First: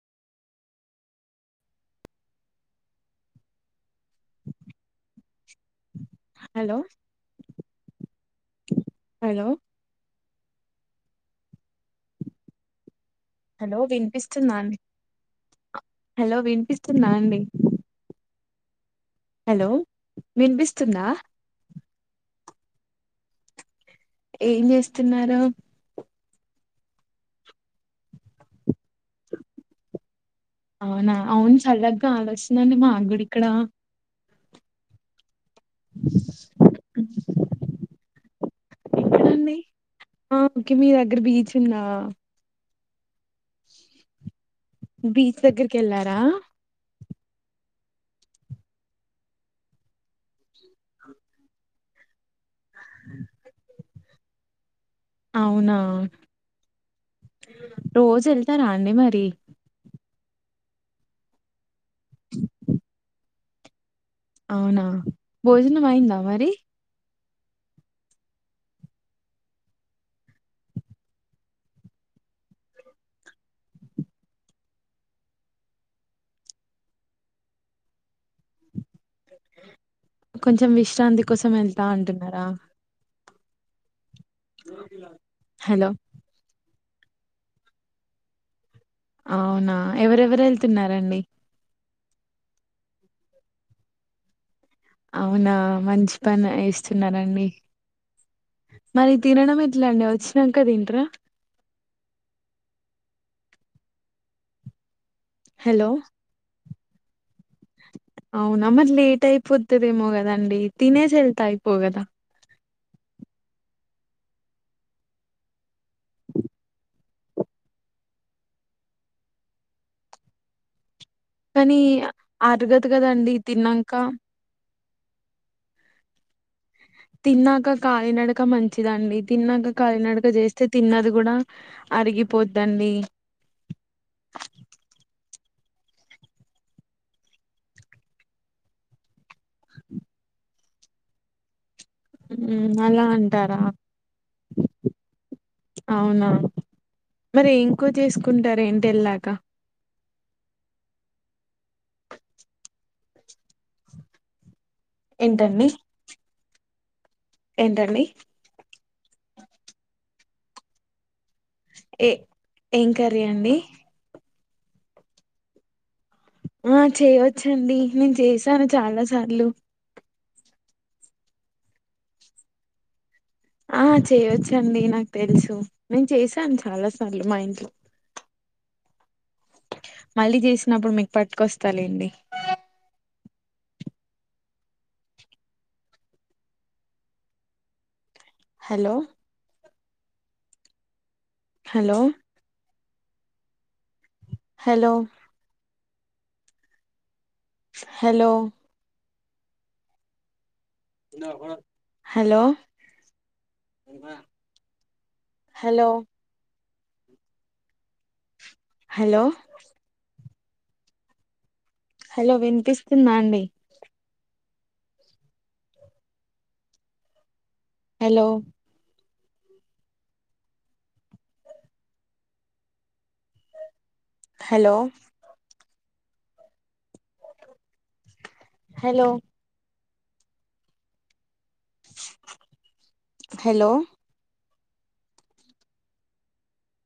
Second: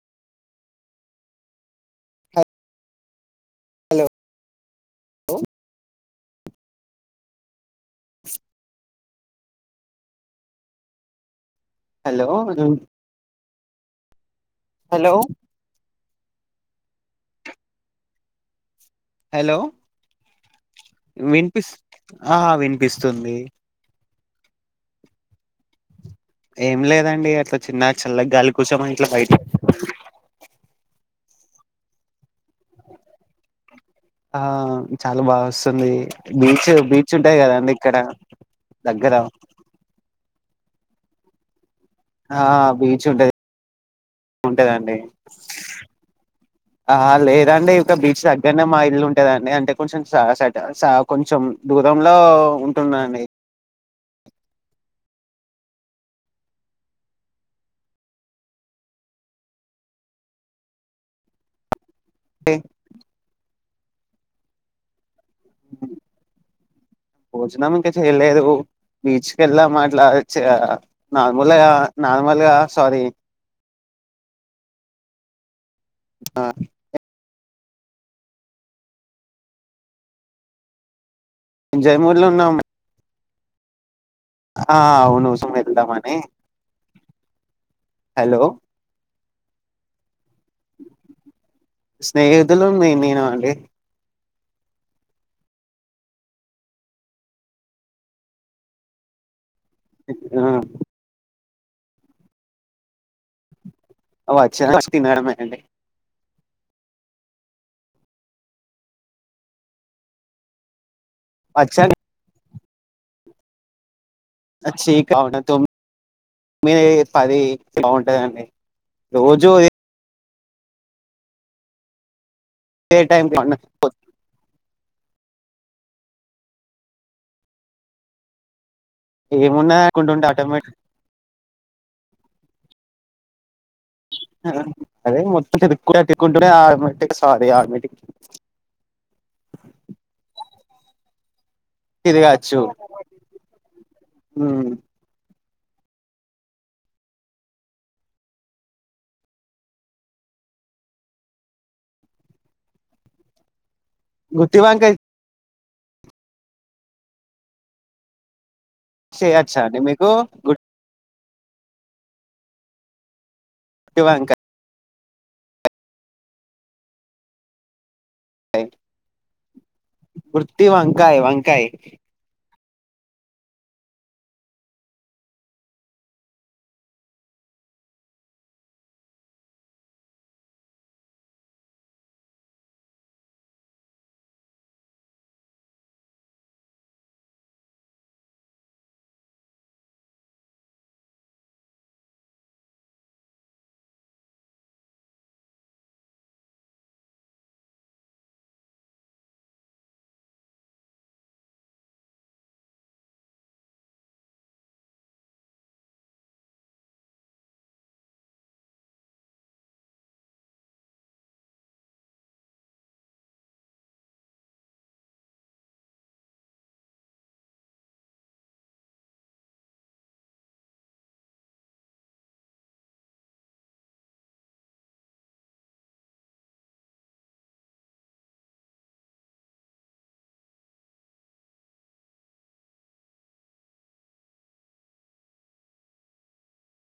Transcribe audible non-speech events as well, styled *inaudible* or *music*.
Hello hello hello hello *inaudible* hello విన్పిస్ చూనండి hello hello వినిపిస్తుంద అండి హలో విన్పిస్ విన్పిస్ ఆ వినిపిస్తుంది ఏం చేస్తున్నారు ఏం లేదండి అట్లా చిన్న చల్లగా గాలి కూసమ ఇట్లా బయట అవునా అవును చల్లగ్గా గాలి వస్తుంది అండి మా గూడ ఇక్కడ ఆ చాలా బాగోస్ వస్తుంది బీచ్ బీచ్ ఉంటాయి కదాండి ఇక్కడ దగ్గర ఎక్కడండి ఓకే మీ దగ్గర బీచ్ ఉంద ఆ బీచ్ ఉంటది ఉంటదండి బీచ్ దగ్గరికి వెళ్ళారా ఆ లేదండి ఇంకా బీచ్ దగ్గరనే మా ఇల్లు ఉంటాదండి అంటే కొంచెం శాసట కొంచెం దూరంలో టున్నాఅండి అవునా రోజు వెళ్తారా అండి మరి *unintelligible* అవునా భోజనం అయిందా మరి భోజనం ఇంకా చేయలేదు బీచ్కి వెళ్ళాం అట్లా చ నార్మల్గా నార్మల్గా సారీ. ఆ కొంచెం విశ్రాంతి కోసం వెళ్తా జైమూర్లో అంటున్నారా ఉన్నాం ఆ అవును *unintelligible* హలో వెళ్దామానే హలో అవునా ఎవరెవరు వెళ్తున్నారండి స్నేహితులు మేమేనునండి అవునా మంచి పని వేస్తున్నరండి మరి తినడం ఎక్ ఎట్లండి వచ్చినంక తింటరా ఒచ్చిన తినడమే అండి హలో అవున మరి లేట్ అయిపోతదేమో కదండి తినేసి ఎళ్తే ఐపోవ్ వచ్చా గద ఆ చీ *unintelligible* తొమ్మిది పది బాగుంటదండి రోజు ఈ కానీ అరగదు ఏ టైం కదండి తిన్నంక తిన్నాక కాలినడక మన్ మంచిదండి తిన్నాక ఏమున్నా అనుకుంటుంటే కాళినడక చేస్తే ఆటోమేటిక్ తిన్నది కూడా అరిగి పోద్దండి *unintelligible* సారి ఆర్మటి హ్మ్మ్ అలా అంటారా అవునా మరి ఎంకురా చేసుకుంటారు ఇంటి ఎళ్ళాక గుత్తి వంకాయ్ ఏంటండి ఏంటండీ చేయొచ్చా అండి మీకు గుడ్ ఏ ఏం కరీ అండి అవా ఇంకా ఆ చేయవచ్చండి నేను చేసాను చాలా సార్లు వృర్తి వంకాయ వంకాయ్ ఆ చేయొచ్చండి నాకు తెలుసు నేను చేసాను చాలా సార్లు మా ఇంట్లో మళ్ళీ చేసినప్పుడు మీకు పట్టుకొస్తాలెండి hello hello hello hello hello hello hello hello వినిపిస్తుందా అండి హలో హలో హలో హలో